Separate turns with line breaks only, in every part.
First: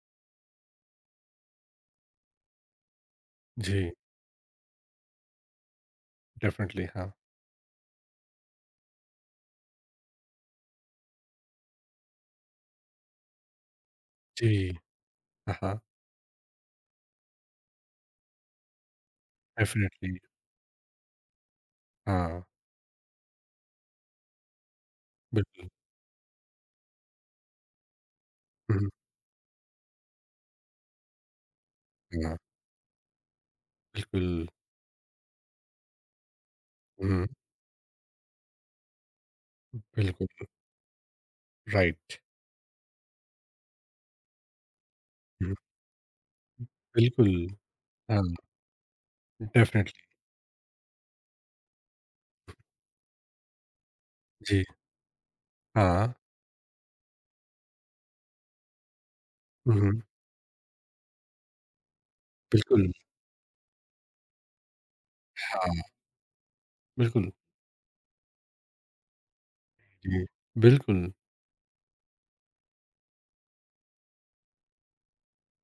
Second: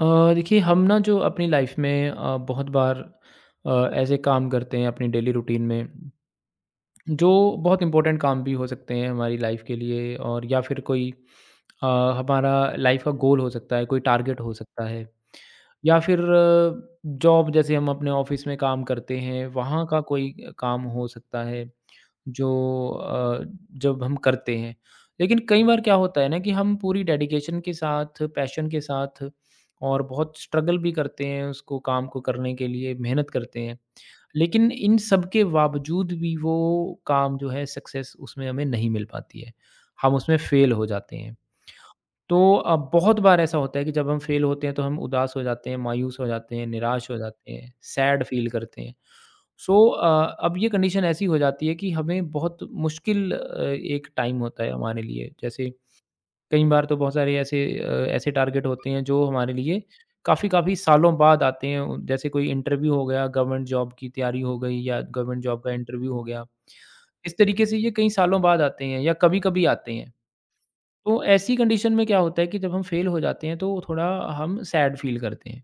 देखिए हम ना जो अपनी लाइफ में बहुत बार
जी,
ऐसे काम करते हैं अपनी डेली रूटीन में
डेफ़िनेटली हाँ।
जो बहुत इंपॉर्टेंट काम भी हो सकते हैं हमारी लाइफ के लिए और या फिर कोई अ, हमारा लाइफ का गोल हो सकता है कोई टारगेट हो
जी,
सकता है
हाँ, हाँ,
या फिर जॉब जैसे हम अपने ऑफ़िस में काम करते हैं, वहाँ का
डेफ़िनेटली
कोई काम हो सकता है,
हाँ,
जो अ, जब हम करते हैं। लेकिन कई
बिल्कुल।
बार क्या होता है ना कि हम पूरी डेडिकेशन के साथ, पैशन के
हुँ,
साथ और बहुत स्ट्रगल भी करते हैं उसको काम को
हाँ,
करने के लिए, मेहनत करते हैं।
बिल्कुल।
लेकिन इन सब के बावजूद भी वो
हुँ,
काम जो है सक्सेस उसमें हमें नहीं मिल पाती है। हम उसमें
बिल्कुल,
फ़ेल हो जाते हैं।
राइट।
तो बहुत बार ऐसा होता है कि जब हम फेल होते हैं तो हम उदास हो
हुँ,
जाते हैं, मायूस हो जाते हैं, निराश हो
बिल्कुल,
जाते हैं,
हाँ,
सैड फील करते हैं। सो
डेफ़िनेटली
अब ये कंडीशन ऐसी हो जाती है कि हमें बहुत मुश्किल एक टाइम
जी,
होता है हमारे लिए। जैसे
हाँ,
कई बार तो बहुत सारे ऐसे ऐसे टारगेट होते हैं जो हमारे लिए
हुँ,
काफ़ी-काफ़ी सालों बाद आते हैं। उ जैसे कोई
बिल्कुल,
इंटरव्यू हो गया, गवर्नमेंट जॉब की तैयारी हो गई या गवर्नमेंट जॉब का इंटरव्यू हो गया।
बिल्कुल,
इस तरीके से ये कई सालों बाद आते हैं या कभी-कभी आते हैं।
जी, बिल्कुल,
तो ऐसी कंडीशन में क्या होता है कि जब हम फेल हो जाते हैं तो थोड़ा हम सैड फील करते हैं।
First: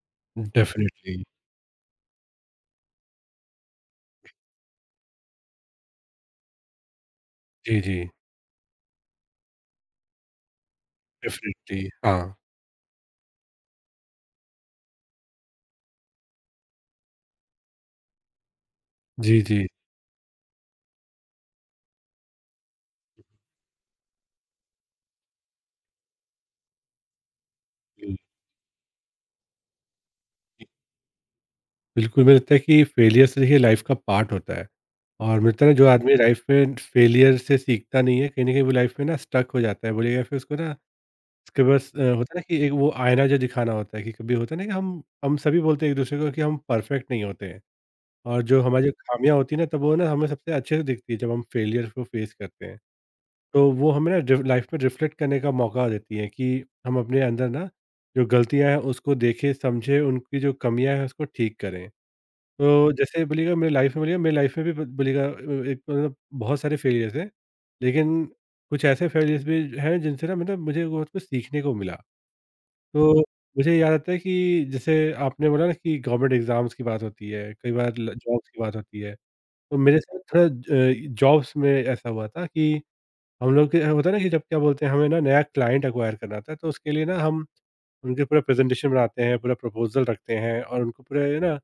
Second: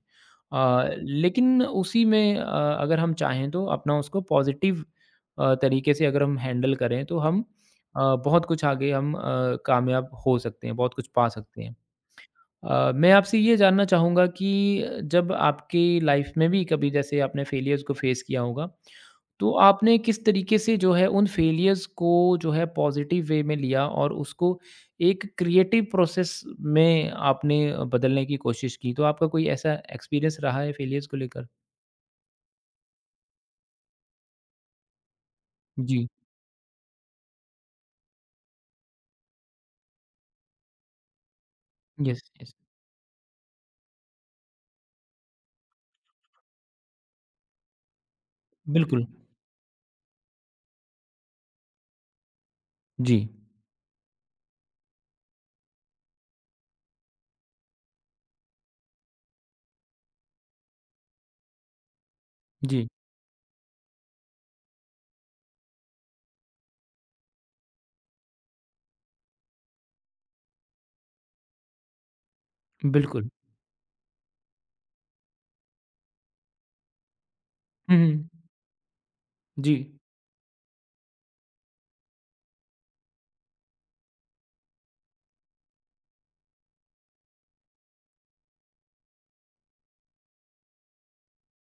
डेफ़िनेटली
लेकिन उसी में अगर हम चाहें तो अपना उसको पॉज़िटिव तरीके से अगर हम हैंडल करें तो हम
जी, जी,
बहुत कुछ आगे हम कामयाब हो सकते हैं, बहुत कुछ पा सकते हैं।
डेफ़िनेटली हाँ,
मैं आपसे ये जानना चाहूँगा कि जब आपकी लाइफ में भी कभी जैसे आपने फेलियर्स को फेस किया होगा,
जी,
तो
जी,
आपने किस तरीके से जो है उन फेलियर्स को जो है पॉज़िटिव वे में लिया और उसको एक क्रिएटिव प्रोसेस में आपने
बिल
बदलने की कोशिश की? तो आपका कोई ऐसा एक्सपीरियंस रहा है फेलियर्स को लेकर?
बिल्कुल, मुझे लगता है कि फेलियर से देखिए लाइफ़ का पार्ट होता है और मुझे लगता है ना जो
जी।
आदमी लाइफ़ में फेलियर से सीखता नहीं है, कहीं न कहीं वो लाइफ़ में ना स्टक हो जाता है, बोलिएगा फिर उसको ना उसके बस
यस,
होता है ना
यस।
कि एक वो आईना जो दिखाना होता है कि कभी होता है ना कि हम सभी बोलते हैं एक दूसरे को कि हम परफेक्ट नहीं होते हैं। और जो हमारी जो
बिल्कुल।
खामियां होती है ना तब वो ना हमें सबसे अच्छे से दिखती है जब हम फेलियर को फेस करते हैं।
जी,
तो वो हमें ना लाइफ में रिफ्लेक्ट करने का मौका देती है कि हम अपने अंदर ना जो गलतियां हैं उसको देखें समझे, उनकी जो कमियां हैं उसको ठीक करें। तो
जी।
जैसे बोलिएगा मेरे लाइफ में बोलिएगा मेरी लाइफ में भी ब- बोलिएगा अ, एक मतलब बहुत सारे फेलियर्स हैं। लेकिन कुछ ऐसे फेलियर्स भी हैं जिनसे ना मतलब मुझे बहुत कुछ सीखने को मिला। तो
बिल्कुल।
मुझे याद आता है कि जैसे आपने बोला ना कि गवर्नमेंट एग्ज़ाम्स की बात होती है, कई बार
हुँ,
ल
हुँ।
जॉब्स की बात होती है।
जी।
तो मेरे साथ थोड़ा जॉब्स में ऐसा हुआ था कि हम लोग के होता है ना कि जब क्या बोलते हैं हमें ना नया क्लाइंट एक्वायर करना था, तो उसके लिए ना हम उनके पूरा प्रेजेंटेशन बनाते हैं, पूरा प्रपोज़ल रखते हैं और उनको पूरे ना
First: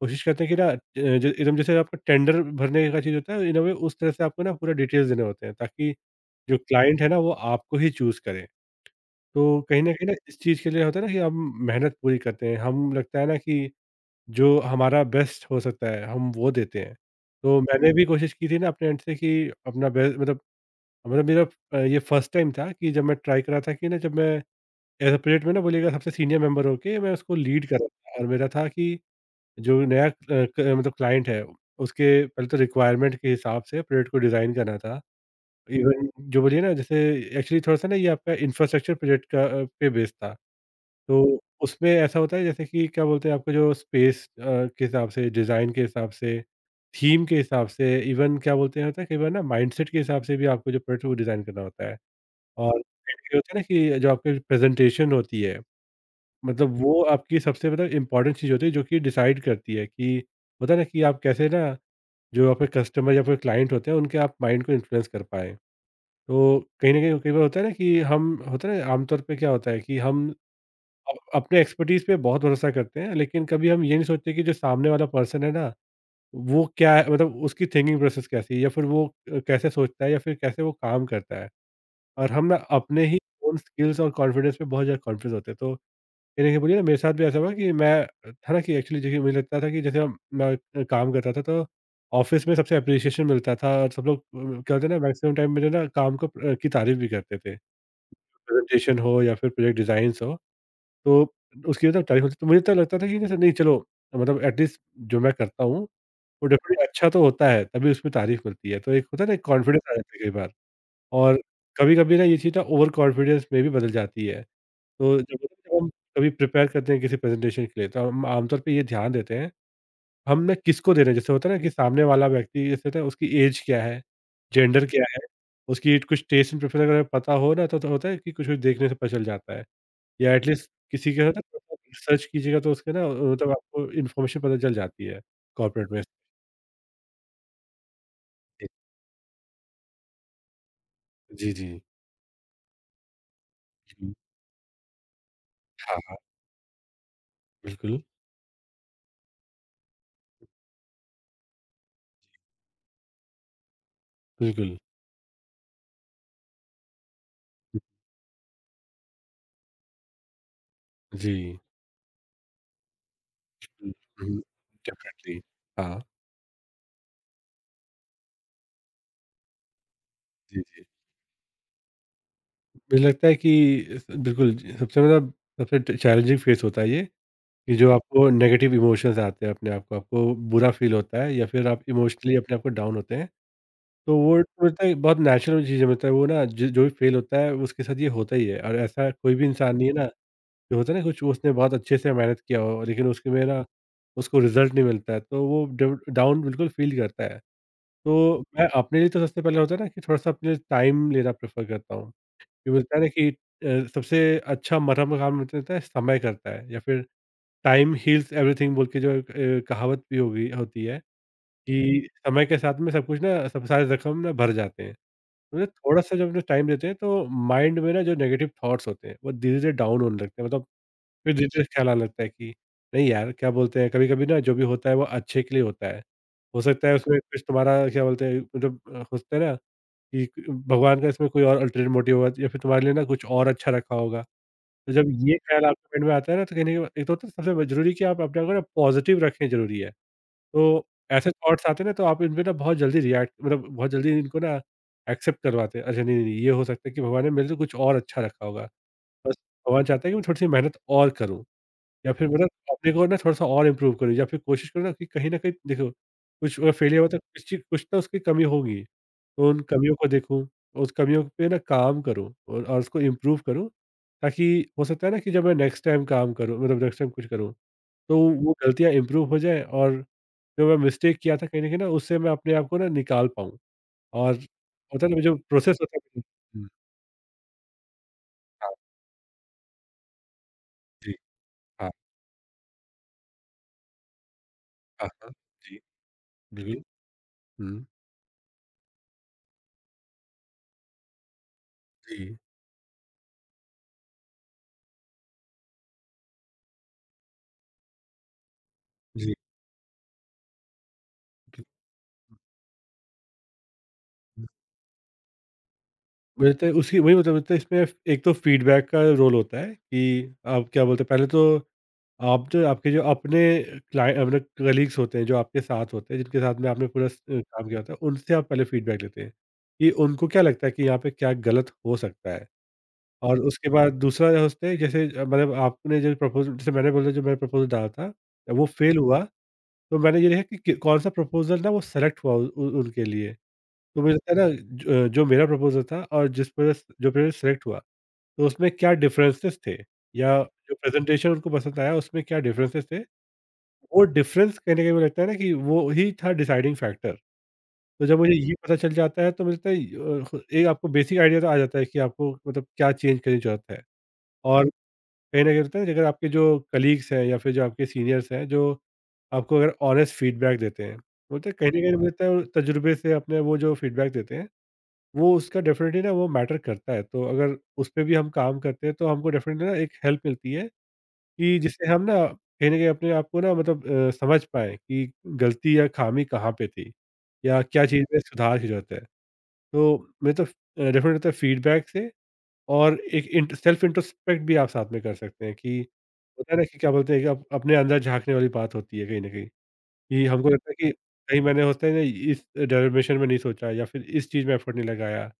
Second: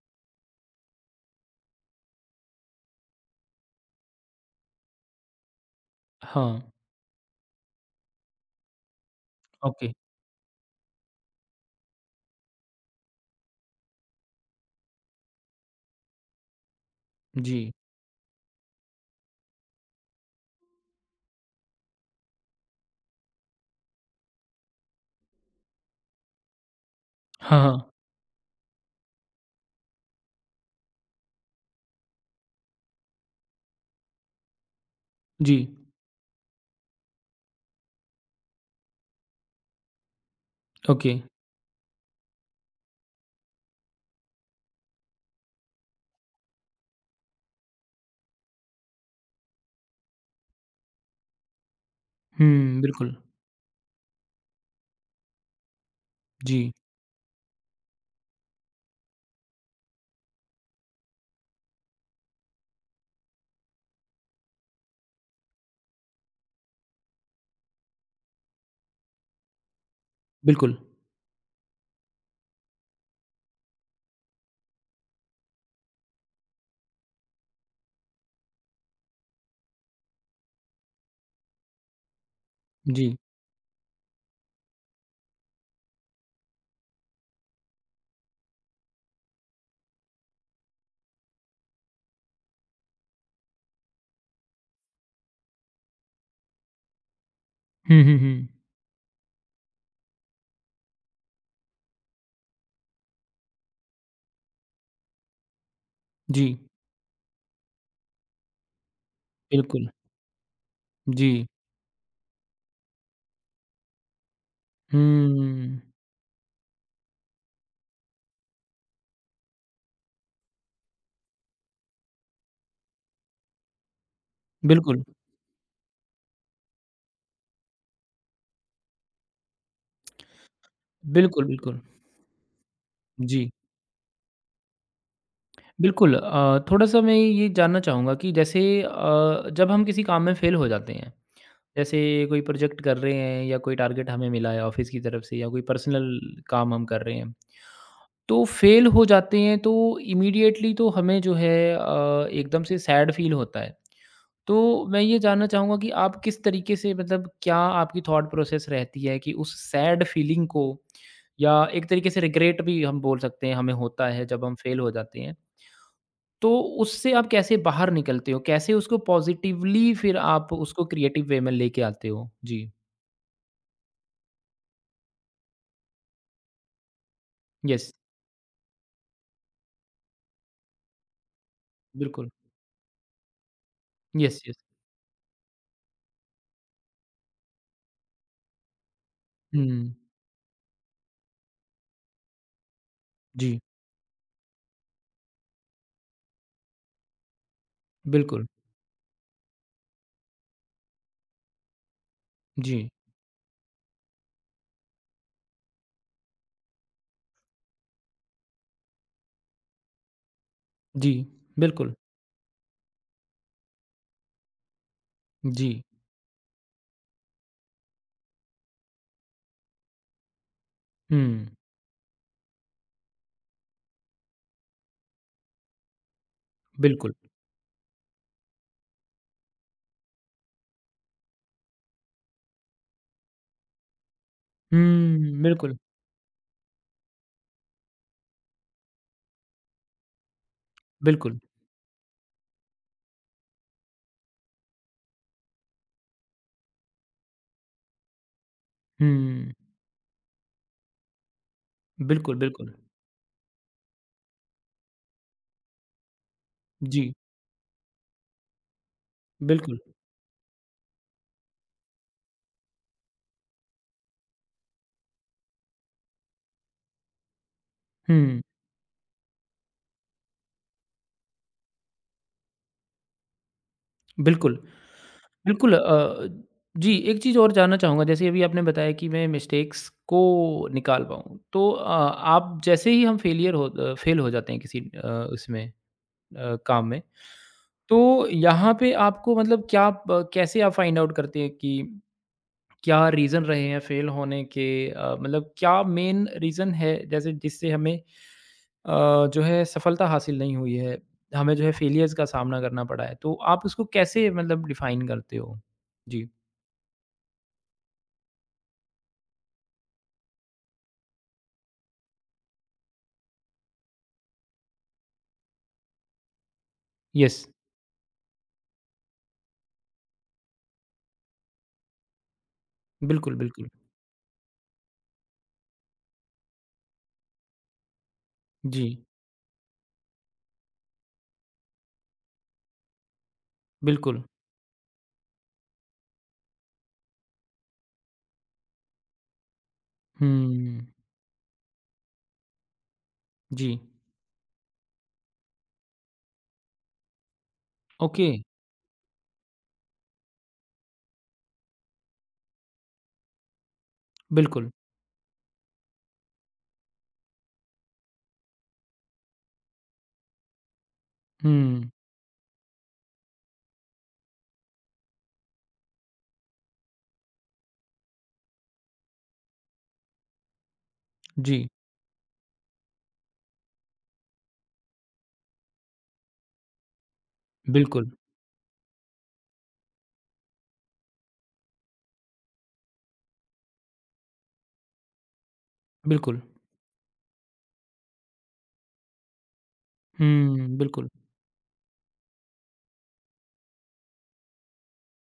कोशिश करते हैं कि ना अ, ज एकदम जैसे आपका टेंडर भरने का चीज़ होता है, इन अ वे उस तरह से आपको ना पूरा डिटेल्स देने होते हैं ताकि जो
हाँ,
क्लाइंट है ना वो आपको ही चूज़ करे। तो कहीं
ओके।
न कहीं ना इस चीज़ के लिए होता है ना कि हम मेहनत पूरी करते हैं। हम लगता है ना कि जो हमारा बेस्ट हो सकता है, हम वो देते हैं।
जी।
तो मैंने भी कोशिश की थी ना अपने एंड से कि अपना बे मतलब मतलब मेरा अ, ये फर्स्ट टाइम था कि जब मैं ट्राई कर रहा था कि ना जब मैं एयरपरेट में ना बोलिएगा सबसे सीनियर मेंबर होके मैं उसको
हाँ,
लीड कर रहा
हाँ।
था। और मेरा था कि जो नया अ, क मतलब क्लाइंट है, उसके पहले तो रिक्वायरमेंट के हिसाब से परेड को डिज़ाइन करना था।
जी,
इवन जो बोलिए ना जैसे एक्चुअली थोड़ा-सा ना ये आपका इंफ्रास्ट्रक्चर प्रोजेक्ट का पे बेस्ड था।
ओके।
तो उसमें ऐसा होता है जैसे कि क्या बोलते हैं आपका जो स्पेस के हिसाब से, डिज़ाइन के हिसाब से, थीम के हिसाब से, इवन क्या बोलते हैं होता है कई बार ना माइंडसेट के हिसाब से भी आपको जो प्रोडक्ट है वो डिज़ाइन करना होता है। और
हुँ, बिल्कुल।
ये होता है ना कि जो आपकी प्रेजेंटेशन होती है,
जी,
मतलब वो आपकी सबसे मतलब इम्पोर्टेंट चीज़ होती है जो कि डिसाइड करती है कि होता है ना कि आप कैसे ना जो आपके कस्टमर या फिर क्लाइंट होते हैं उनके आप माइंड को इन्फ्लुएंस कर पाएँ। तो कहीं न कहीं कई बार होता है ना कि हम होता है ना आमतौर पे क्या होता है कि हम
बिल्कुल।
अप अपने एक्सपर्टीज़ पे बहुत भरोसा करते हैं, लेकिन कभी हम ये नहीं सोचते कि जो सामने वाला पर्सन है ना, वो क्या है, मतलब उसकी थिंकिंग प्रोसेस कैसी है या फिर वो कैसे सोचता है या फिर कैसे वो काम करता है। और हम ना अपने
जी।
ही ओन स्किल्स और कॉन्फिडेंस पे बहुत ज़्यादा कॉन्फ्यूज़ होते हैं। तो कहीं न कहीं बोलिए ना मेरे साथ भी ऐसा हुआ कि मैं था ना कि एक्चुअली देखिए मुझे लगता था कि जैसे हम मैं अ, काम करता था तो ऑफ़िस में सबसे एप्रिसिएशन मिलता था और सब लोग क्या होता है ना मैक्सिमम टाइम मेरे ना काम को की तारीफ़ भी करते थे।
हुँ, हुँ, हुँ।
प्रेज़ेंटेशन हो या फिर प्रोजेक्ट डिज़ाइन्स हो। तो उसकी मतलब तारीफ़ होती तो मुझे तो लगता था कि जैसे नहीं चलो, मतलब एट लीस्ट जो मैं करता हूँ, वो
जी,
डेफ़िनेटली अच्छा तो होता है, तभी उसमें तारीफ़ मिलती है। तो एक होता है ना एक कॉन्फिडेंस
बिल्कुल।
आ जाता है कई बार।
जी।
और कभी-कभी ना ये चीज़ ना ओवर कॉन्फिडेंस में भी बदल जाती है। तो जब जब
हुँ।
हम कभी प्रिपेयर करते हैं किसी प्रेज़ेंटेशन के लिए, तो हम आमतौर पे ये ध्यान देते हैं, हम ना किसको दे रहे हैं। जैसे होता है ना कि सामने वाला व्यक्ति जैसे होता है उसकी एज क्या है, जेंडर क्या
बिल्कुल,
है, उसकी कुछ टेस्ट एंड प्रेफरेंस अगर पता हो ना तो होता है कि कुछ-कुछ देखने से पता चल जाता है। या एटलीस्ट किसी के होता
बिल्कुल,
है
बिल्कुल।
सर्च कीजिएगा तो उसके ना मतलब
जी,
आपको इन्फॉर्मेशन पता चल जाती है कॉर्पोरेट में।
बिल्कुल थोड़ा-सा मैं ये जानना चाहूँगा कि जैसे जब हम किसी काम में फ़ेल हो जाते हैं,
जी, जी, जी।
जैसे कोई प्रोजेक्ट कर रहे हैं या कोई टारगेट
हुँ,
हमें मिला है ऑफ़िस की तरफ से या कोई
हाँ,
पर्सनल
हाँ,
काम हम कर रहे हैं,
बिल्कुल,
तो फ़ेल हो जाते हैं तो इमीडिएटली तो हमें जो है एकदम से सैड फ़ील होता है।
बिल्कुल।
तो मैं ये जानना चाहूँगा कि आप किस तरीके से मतलब क्या आपकी थॉट प्रोसेस रहती है कि उस सैड फीलिंग को या
जी।
एक तरीके से रिग्रेट भी हम बोल सकते हैं हमें
हुँ,
होता है
हुँ,
जब हम फेल हो जाते हैं।
डेफ़िनिटली। हाँ,
तो उससे आप कैसे बाहर निकलते हो? कैसे उसको पॉज़िटिवली फिर आप
जी, जी।
उसको क्रिएटिव वे में लेके आते हो? जी।
मुझे लगता है कि स बिल्कुल जी, सबसे मतलब सबसे ट चैलेंजिंग फ़ेज़ होता है ये कि जो
यस,
आपको नेगेटिव इमोशंस आते हैं अपने आप को, आपको बुरा फ़ील होता है या फिर आप
बिल्कुल।
इमोशनली अपने आप को डाउन होते हैं। तो वो
यस, यस।
मिलता है बहुत नेचुरल चीज़ें, मतलब वो ना ज जो भी फ़ील होता है उसके साथ ये होता ही है और ऐसा कोई भी
हुँ।
इंसान नहीं है ना जो होता है ना कुछ उसने बहुत अच्छे से मेहनत किया हो लेकिन उसके में
जी,
ना उसको रिजल्ट नहीं मिलता है तो वो डव डाउन बिल्कुल फ़ील करता है। तो
बिल्कुल।
मैं अपने लिए तो सबसे पहले होता है ना कि थोड़ा-सा अपने लिए टाइम लेना प्रेफ़र करता हूँ। ये
जी।
बोलता है ना कि सबसे अच्छा मरहम काम होता है समय करता है या फिर टाइम हील्स एवरीथिंग बोल के जो एक कहावत भी होगी होती है
जी, बिल्कुल।
कि समय के साथ में सब कुछ ना सब सारे ज़ख्म ना भर जाते हैं। तो मतलब
जी।
थोड़ा-सा जब टाइम देते हैं तो माइंड में ना जो नेगेटिव थॉट्स होते हैं वो धीरे-धीरे डाउन होने लगते हैं, मतलब फिर
हुँ,
धीरे-धीरे ख़्याल आने लगता है कि नहीं यार, क्या बोलते हैं, कभी-कभी ना जो भी होता है वो अच्छे के लिए होता है। हो सकता है
बिल्कुल।
उसमें कुछ तुम्हारा क्या बोलते हैं, मतलब होता है ना कि भगवान का इसमें कोई और अल्टरनेट मोटिव होगा या फिर तुम्हारे लिए ना कुछ और अच्छा रखा होगा। तो जब ये
हुँ,
ख़्याल
बिल्कुल,
आपके माइंड में आता है ना तो कहीं न कहीं एक तो होता है सबसे ज़रूरी कि आप अपने आप को ना पॉज़िटिव रखें, ज़रूरी है। तो ऐसे
बिल्कुल।
थॉट्स आते हैं ना तो आप इनपे ना बहुत जल्दी रिएक्ट, मतलब बहुत जल्दी इनको ना एक्सेप्ट करवाते हैं। अच्छा नहीं, नहीं, नहीं, ये हो सकता है कि भगवान ने मेरे लिए कुछ और अच्छा रखा होगा। बस
हुँ,
भगवान चाहता है कि मैं थोड़ी-सी मेहनत और करूँ। या फिर
बिल्कुल,
मतलब
बिल्कुल।
अपने को ना थोड़ा-सा और इम्प्रूव करो या फिर कोशिश करो ना कि कहीं न कहीं देखो, कुछ फेलियर हुआ
जी।
तो कुछ चीज़ कुछ तो उसकी कमी होगी। तो उन
बिल्कुल।
कमियों को देखूँ, उस कमियों पे ना काम करूँ और उसको इम्प्रूव करूँ, ताकि हो सकता है ना कि जब मैं नेक्स्ट टाइम काम करूँ, मतलब नेक्स्ट टाइम कुछ करूँ, तो
हुँ,
वो गलतियाँ इम्प्रूव हो जाएँ और जो मैं मिस्टेक किया था कहीं न कहीं ना उससे मैं अपने आप को ना निकाल पाऊँ। और
बिल्कुल।
होता है ना जो
बिल्कुल
प्रोसेस होता है हुँ,
जी, एक चीज़ और जानना चाहूँगा जैसे अभी आपने
हाँ,
बताया कि मैं मिस्टेक्स को निकाल
जी,
पाऊँ। तो
हाँ,
आप जैसे ही हम फेल हो जाते हैं किसी
हाँ, हाँ,
उसमें
जी, बिल्कुल,
काम में,
हुँ,
तो यहाँ पे आपको मतलब क्या प कैसे आप फाइंड आउट करते हैं कि
जी,
क्या रीज़न रहे हैं फेल होने के मतलब क्या मेन रीज़न है जैसे जिससे हमें
जी।
जो है सफलता हासिल नहीं हुई है, हमें जो है फेलियर्स का सामना करना पड़ा है। तो आप उसको कैसे मतलब डिफ़ाइन करते हो? जी,
मिलता है उसकी वही, मतलब मिलता है इसमें एक तो फीडबैक का रोल होता है कि आप क्या बोलते हैं पहले तो आप जो आपके जो अपने क्लाइंट अपने कलीग्स होते हैं जो आपके साथ होते हैं जिनके साथ में आपने पूरा
यस,
काम किया होता है उनसे आप पहले फीडबैक लेते हैं कि उनको क्या लगता है कि यहाँ पे क्या गलत हो सकता है।
बिल्कुल,
और
बिल्कुल।
उसके बाद दूसरा जो होता है, जैसे मतलब आपने जो प्रपोजल, जैसे मैंने बोला जो मैंने प्रपोजल डाला था वो
जी,
फेल हुआ, तो मैंने ये देखा कि कौन सा प्रपोजल ना वो सेलेक्ट हुआ उनके लिए। तो मुझे
बिल्कुल।
लगता है ना ज जो मेरा प्रपोज़ल था और जिस पर जो प्रोजेक्ट सेलेक्ट हुआ, तो उसमें क्या डिफरेंसेस थे या जो
हुँ,
प्रेज़ेंटेशन उनको पसंद आया उसमें क्या डिफरेंसेस थे,
जी,
वो डिफरेंस कहीं न कहीं मुझे लगता है ना कि वो ही था डिसाइडिंग फैक्टर। तो जब
ओके,
मुझे ये पता चल जाता है तो मुझे लगता है एक आपको बेसिक आइडिया तो आ जाता है कि आपको मतलब क्या चेंज करने की ज़रूरत है। और
बिल्कुल।
कहीं न कहीं होता है ना कि अगर आपके जो कलीग्स हैं या फिर जो आपके सीनियर्स हैं जो आपको अगर ऑनेस्ट फीडबैक देते हैं, बोलते हैं कहीं न
हुँ,
कहीं मुझे लगता है वो तजुर्बे से अपने वो जो फीडबैक देते हैं वो उसका डेफ़िनिटली ना वो मैटर करता है, तो अगर उस पे भी हम काम करते हैं, तो हमको डेफ़िनिटली ना एक हेल्प मिलती है कि
जी,
जिससे हम ना कहीं न कहीं अपने आप को ना मतलब समझ पाएँ कि गलती या ख़ामी कहाँ पे थी या क्या चीज़
बिल्कुल,
में सुधार की ज़रूरत है। तो मैं तो डेफ़िनेटली होता है फ़ीडबैक से। और एक इंट सेल्फ इंट्रोस्पेक्ट भी आप साथ में कर सकते हैं कि
बिल्कुल।
होता है ना कि क्या बोलते हैं कि अप अपने अंदर झाँकने वाली बात होती है कहीं न कहीं, कि हमको लगता है
हुँ,
कि
बिल्कुल,
कहीं मैंने होता है ना इस डेरिवेशन में नहीं सोचा या फिर इस चीज़ में एफ़र्ट नहीं लगाया।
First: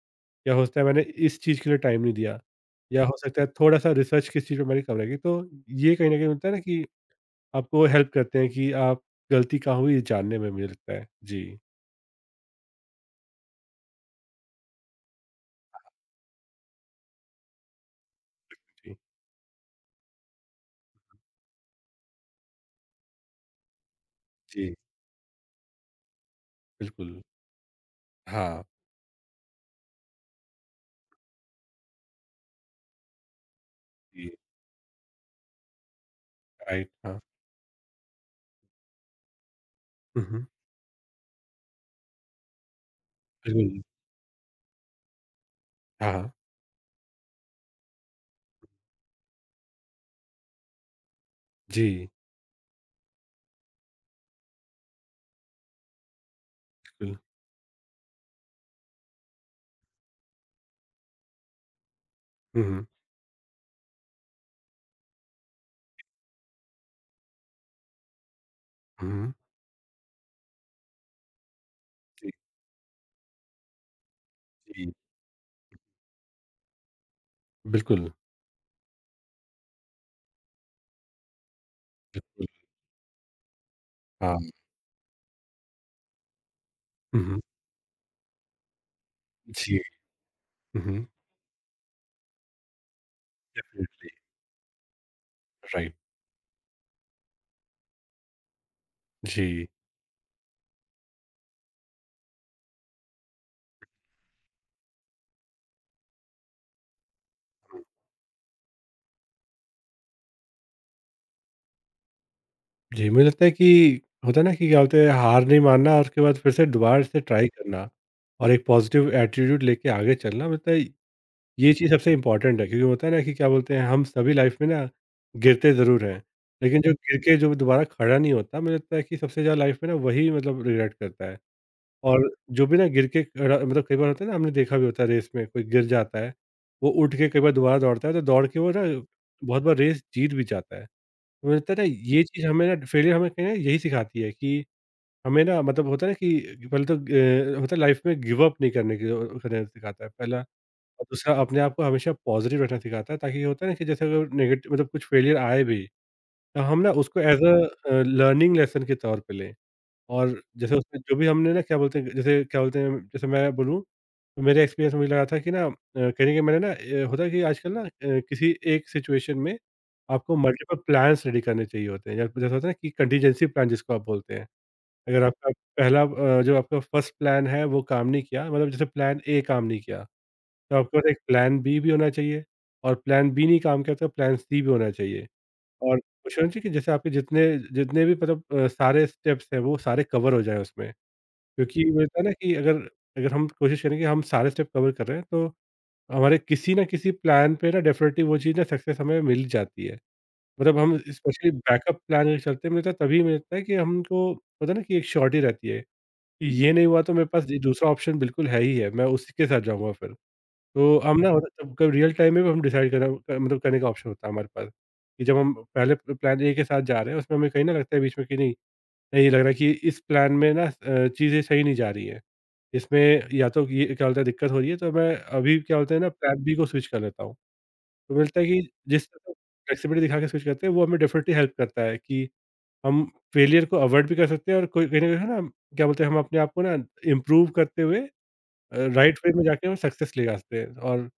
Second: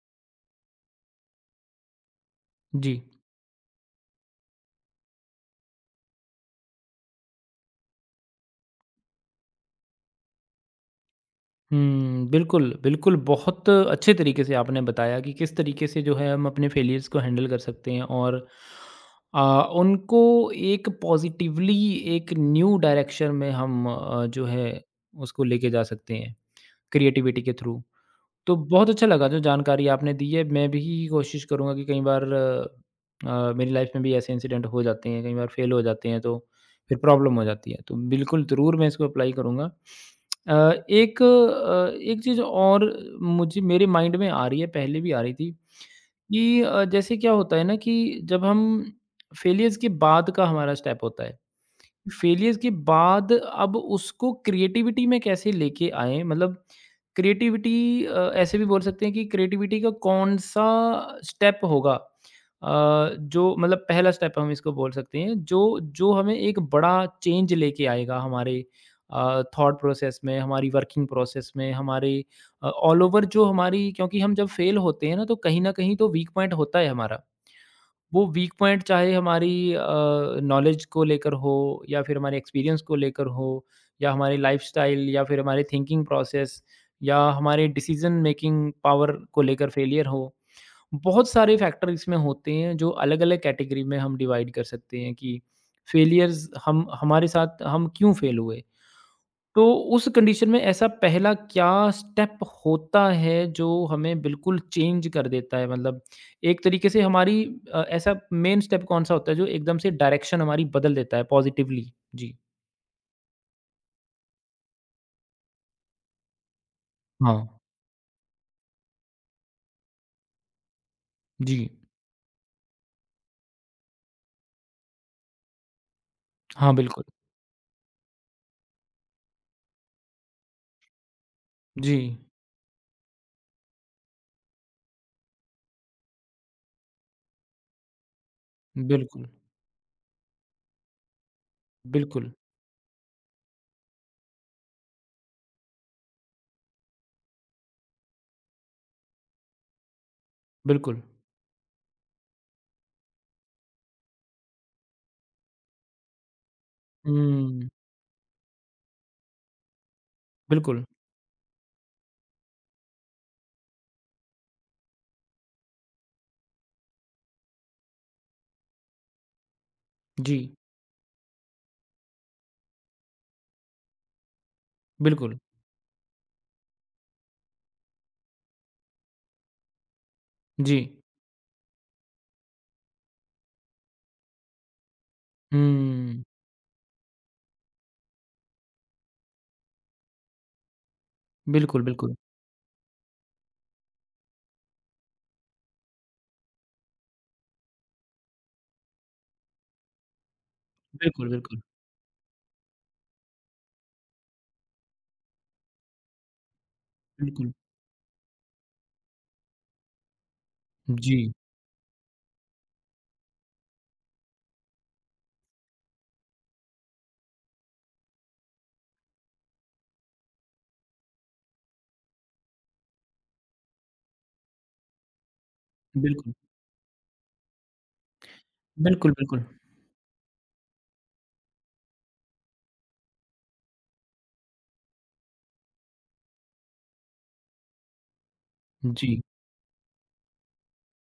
या हो सकता है मैंने इस चीज़ के लिए टाइम नहीं दिया,
जी।
या हो सकता है थोड़ा-सा रिसर्च किस चीज़ पे मैंने कम लगी। तो ये कहीं न कहीं होता है ना कि आपको हेल्प करते हैं कि आप गलती कहाँ हुई ये जानने में मुझे लगता है। जी,
हुँ, बिल्कुल, बिल्कुल, बहुत अच्छे तरीके से आपने बताया कि किस तरीके से जो है हम अपने फेलियर्स को हैंडल कर सकते हैं और
जी,
अ, उनको एक पॉज़िटिवली एक न्यू डायरेक्शन में हम जो है
जी,
उसको लेके जा सकते हैं,
बिल्कुल।
क्रिएटिविटी के थ्रू। तो
हाँ,
बहुत अच्छा लगा जो जानकारी आपने दी है। मैं भी कोशिश करूँगा कि कई बार मेरी लाइफ में भी
जी,
ऐसे इंसिडेंट हो जाते हैं, कई बार फेल हो जाते हैं, तो
राइट,
फिर
हाँ।
प्रॉब्लम हो जाती है। तो बिल्कुल ज़रूर मैं इसको अप्लाई करूँगा।
हुँ, हुँ,
अ, एक चीज़ और मुझे
बिल्कुल।
मेरे माइंड में आ रही है, पहले भी आ रही थी
हाँ, हाँ,
कि जैसे क्या होता है ना कि जब हम फेलियर्स के बाद का हमारा स्टेप होता है।
जी,
फेलियर के बाद अब उसको क्रिएटिविटी में कैसे लेके आएँ? मतलब
बिल्कुल।
क्रिएटिविटी ऐसे भी बोल सकते हैं कि क्रिएटिविटी का कौन-सा स्टेप होगा
हुँ, हुँ,
जो मतलब पहला स्टेप हम इसको बोल सकते हैं, जो जो हमें एक बड़ा चेंज लेके आएगा हमारे
हुँ,
थॉट प्रोसेस में, हमारी वर्किंग प्रोसेस में, हमारे
जी,
ऑल ओवर जो हमारी क्योंकि हम जब फेल
जी,
होते हैं ना, तो कहीं न कहीं तो वीक पॉइंट होता है हमारा।
बिल्कुल,
वो वीक पॉइंट चाहे हमारी नॉलेज को लेकर हो या फिर हमारे
बिल्कुल,
एक्सपीरियंस को लेकर हो या
हाँ।
हमारी लाइफस्टाइल या फिर हमारे थिंकिंग प्रोसेस या
हुँ, हुँ,
हमारे डिसीजन मेकिंग पावर को लेकर
जी,
फेलियर हो।
हुँ, हुँ,
बहुत सारे फैक्टर इसमें होते हैं जो अलग-अलग कैटेगरी में
डेफ़िनिटली,
हम डिवाइड कर सकते हैं कि
राइट,
फेलियर्स हम हमारे साथ हम क्यों फेल हुए? तो
जी।
उस कंडीशन में ऐसा पहला क्या स्टेप होता है जो हमें बिल्कुल चेंज कर देता है मतलब एक तरीके से हमारी ऐसा मेन स्टेप कौन सा होता है जो एकदम से डायरेक्शन हमारी बदल देता है पॉजिटिवली? जी।
जी, मुझे लगता है कि होता है ना कि क्या बोलते हैं हार नहीं मानना और उसके बाद फिर से दोबारा से ट्राई
हाँ।
करना, और एक पॉजिटिव एटीट्यूड लेके आगे चलना, मतलब
जी।
ये चीज़ सबसे इम्पोर्टेंट है। क्योंकि होता है ना कि क्या बोलते हैं हम सभी लाइफ में ना गिरते ज़रूर हैं,
हाँ,
लेकिन जो
बिल्कुल।
गिर के जो दोबारा खड़ा नहीं होता, मुझे लगता है कि सबसे ज़्यादा लाइफ में ना वही मतलब रिग्रेट करता है।
जी।
और जो भी ना गिर के खड़ा, मतलब कई बार होता है ना, हमने देखा भी होता है रेस में कोई गिर जाता है, वो उठ के कई बार दोबारा दौड़ता है, तो दौड़ के वो ना
बिल्कुल,
बहुत बार रेस जीत भी जाता है। मुझे लगता है ना ये
बिल्कुल,
चीज़ हमें ना, फेलियर हमें कहीं ना यही सिखाती है कि हमें ना मतलब होता है ना कि पहले तो होता है लाइफ में गिव अप नहीं करने की करने सिखाता है पहला। और
बिल्कुल।
दूसरा अपने आप को हमेशा पॉजिटिव रखना सिखाता है, ताकि होता है ना कि जैसे अगर नेगेटिव मतलब कुछ फेलियर आए भी तो हम ना उसको एज
हुँ,
अ लर्निंग लेसन के तौर पे लें। और जैसे
बिल्कुल।
उसमें जो भी हमने ना क्या बोलते हैं, जैसे क्या बोलते हैं, जैसे मैं बोलूँ तो मेरे एक्सपीरियंस में मुझे लगा था कि ना कहीं न कहीं मैंने ना होता है कि आजकल ना किसी एक सिचुएशन में आपको
जी,
मल्टीपल प्लान्स रेडी करने चाहिए होते हैं। या जैसे होता है ना कि कंटीजेंसी प्लान जिसको आप बोलते हैं। अगर
बिल्कुल।
आपका पहला जो आपका फर्स्ट प्लान है वो काम नहीं किया, मतलब जैसे प्लान ए काम नहीं किया, तो
जी।
आपके पास एक प्लान बी भी होना चाहिए। और प्लान बी नहीं काम किया तो प्लान सी भी होना चाहिए। और
हुँ।
कोशिश होनी चाहिए कि जैसे आपके जितने जितने भी मतलब सारे स्टेप्स हैं वो सारे कवर हो जाएँ उसमें।
बिल्कुल,
क्योंकि वो
बिल्कुल।
होता है ना कि अगर अगर हम कोशिश करें कि हम सारे स्टेप कवर कर रहे हैं, तो हमारे किसी ना किसी प्लान पे ना डेफिनेटली वो चीज़ ना, सक्सेस हमें मिल जाती है। मतलब हम
बिल्कुल,
स्पेशली
बिल्कुल,
बैकअप प्लान के चलते मुझे लगता है तभी मिलता है कि हमको पता ना कि एक श्योरिटी रहती है कि ये नहीं हुआ तो मेरे पास
बिल्कुल।
ये दूसरा ऑप्शन बिल्कुल है ही है, मैं उसी के साथ जाऊँगा फिर। तो
जी।
हम ना कभी रियल टाइम में भी हम डिसाइड करना मतलब करने का ऑप्शन होता है हमारे पास, कि जब हम पहले प्लान ए के साथ जा रहे हैं, उसमें हमें कहीं ना लगता है बीच में कि नहीं, नहीं ये लग रहा है कि इस प्लान में ना चीज़ें सही नहीं जा रही हैं। इसमें या तो ये क्या बोलते हैं दिक्कत हो रही है, तो मैं अभी क्या बोलते हैं ना
बिल्कुल,
प्लान बी को स्विच कर लेता हूँ। तो मिलता है कि जिस
बिल्कुल,
तरह
बिल्कुल।
फ्लेक्सिबिलिटी दिखा के स्विच करते हैं वो हमें डेफ़िनिटली हेल्प करता है कि हम फेलियर को अवॉइड भी कर सकते हैं, और कोई कहीं न कहीं है ना क्या बोलते हैं, हम अपने आप को ना इम्प्रूव करते हुए राइट
जी।
वे में जाके हम सक्सेस ले आ सकते हैं। और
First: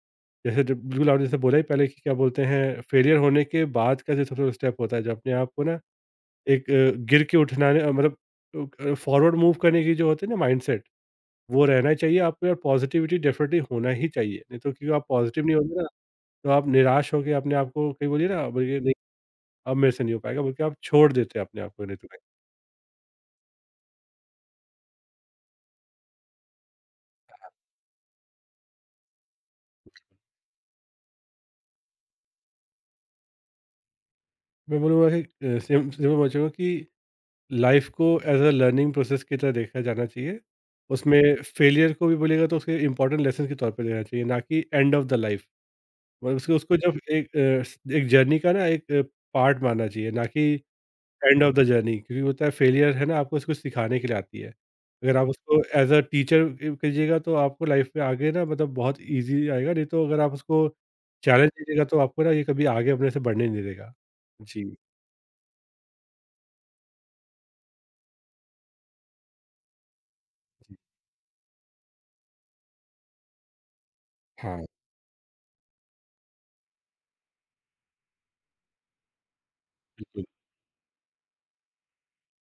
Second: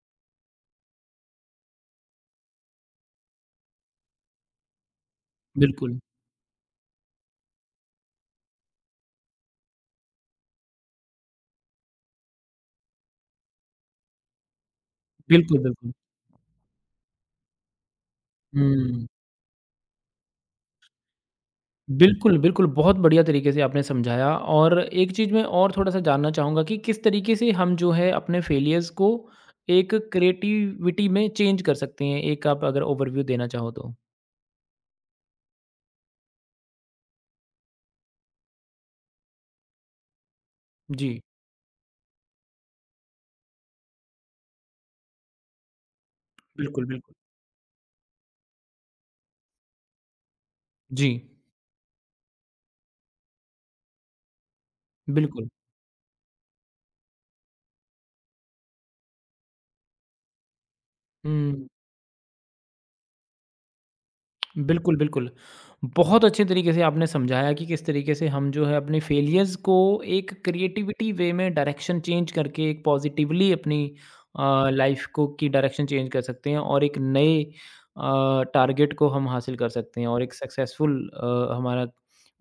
जैसे जब बिल्कुल आपने जैसे बोला ही पहले कि क्या बोलते हैं, फेलियर होने के बाद का जो छोटा-छोटा स्टेप होता है जो अपने आप को ना
बिल्कुल,
एक गिर के उठना, मतलब फॉरवर्ड मूव करने की जो होती है ना माइंडसेट, वो रहना ही चाहिए आपके। और पॉज़िटिविटी डेफ़िनेटली होना ही चाहिए, नहीं तो क्योंकि आप पॉज़िटिव नहीं
बिल्कुल,
होंगे ना,
बिल्कुल।
तो आप निराश होके अपने आप को कहीं बोलिए ना बोलिए, नहीं
हुँ।
अब मेरे से नहीं हो पाएगा, बोल के आप छोड़ देते हैं अपने आप को, नहीं तो नहीं।
बिल्कुल, बिल्कुल, बहुत बढ़िया तरीके से आपने समझाया और एक चीज़ मैं और थोड़ा-सा जानना चाहूँगा कि किस तरीके से हम जो है अपने फेलियर्स को एक क्रिएटिविटी में चेंज कर सकते हैं? एक आप अगर ओवरव्यू देना चाहो तो?
मैं बोलूँगा कि सेम सेम मैं बोलना चाहूँगा कि लाइफ़ को एज़ अ लर्निंग प्रोसेस की तरह देखा जाना चाहिए।
जी,
उसमें फेलियर को भी बोलिएगा तो उसके इम्पोर्टेंट लेसन के तौर पे लेना चाहिए, ना कि एंड ऑफ़ द लाइफ़। मतलब उसको उसको
बिल्कुल,
जब
बिल्कुल।
एक एक जर्नी का ना एक पार्ट मानना चाहिए, ना कि
जी,
एंड ऑफ द जर्नी, क्योंकि होता है फेलियर है ना, आपको कुछ सिखाने के लिए आती है। अगर आप
बिल्कुल।
उसको एज़ अ टीचर कीजिएगा तो आपको लाइफ में आगे ना, मतलब बहुत ईज़ी आएगा, नहीं तो अगर आप उसको चैलेंज
हुँ।
दीजिएगा तो आपको ना ये कभी आगे अपने से बढ़ने नहीं देगा। जी,
बिल्कुल, बिल्कुल। बहुत अच्छे तरीके से आपने समझाया कि किस तरीके से हम जो है अपने फेलियर्स को एक
जी।
क्रिएटिविटी वे में डायरेक्शन चेंज करके एक पॉजिटिवली अपनी
हाँ,
लाइफ़ को की डायरेक्शन चेंज कर सकते हैं और एक नए टारगेट को हम हासिल कर सकते हैं और
बिल्कुल,
एक सक्सेसफुल हमारा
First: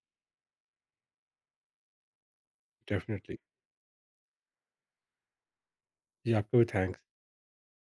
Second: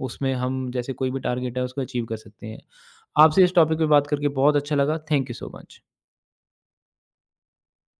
उसमें हम जैसे कोई भी टारगेट है उसको अचीव कर सकते हैं।
डेफ़िनेटली।
आपसे इस टॉपिक पे बात करके बहुत अच्छा लगा। Thank you so much.
जी, आपको भी थैंक्स।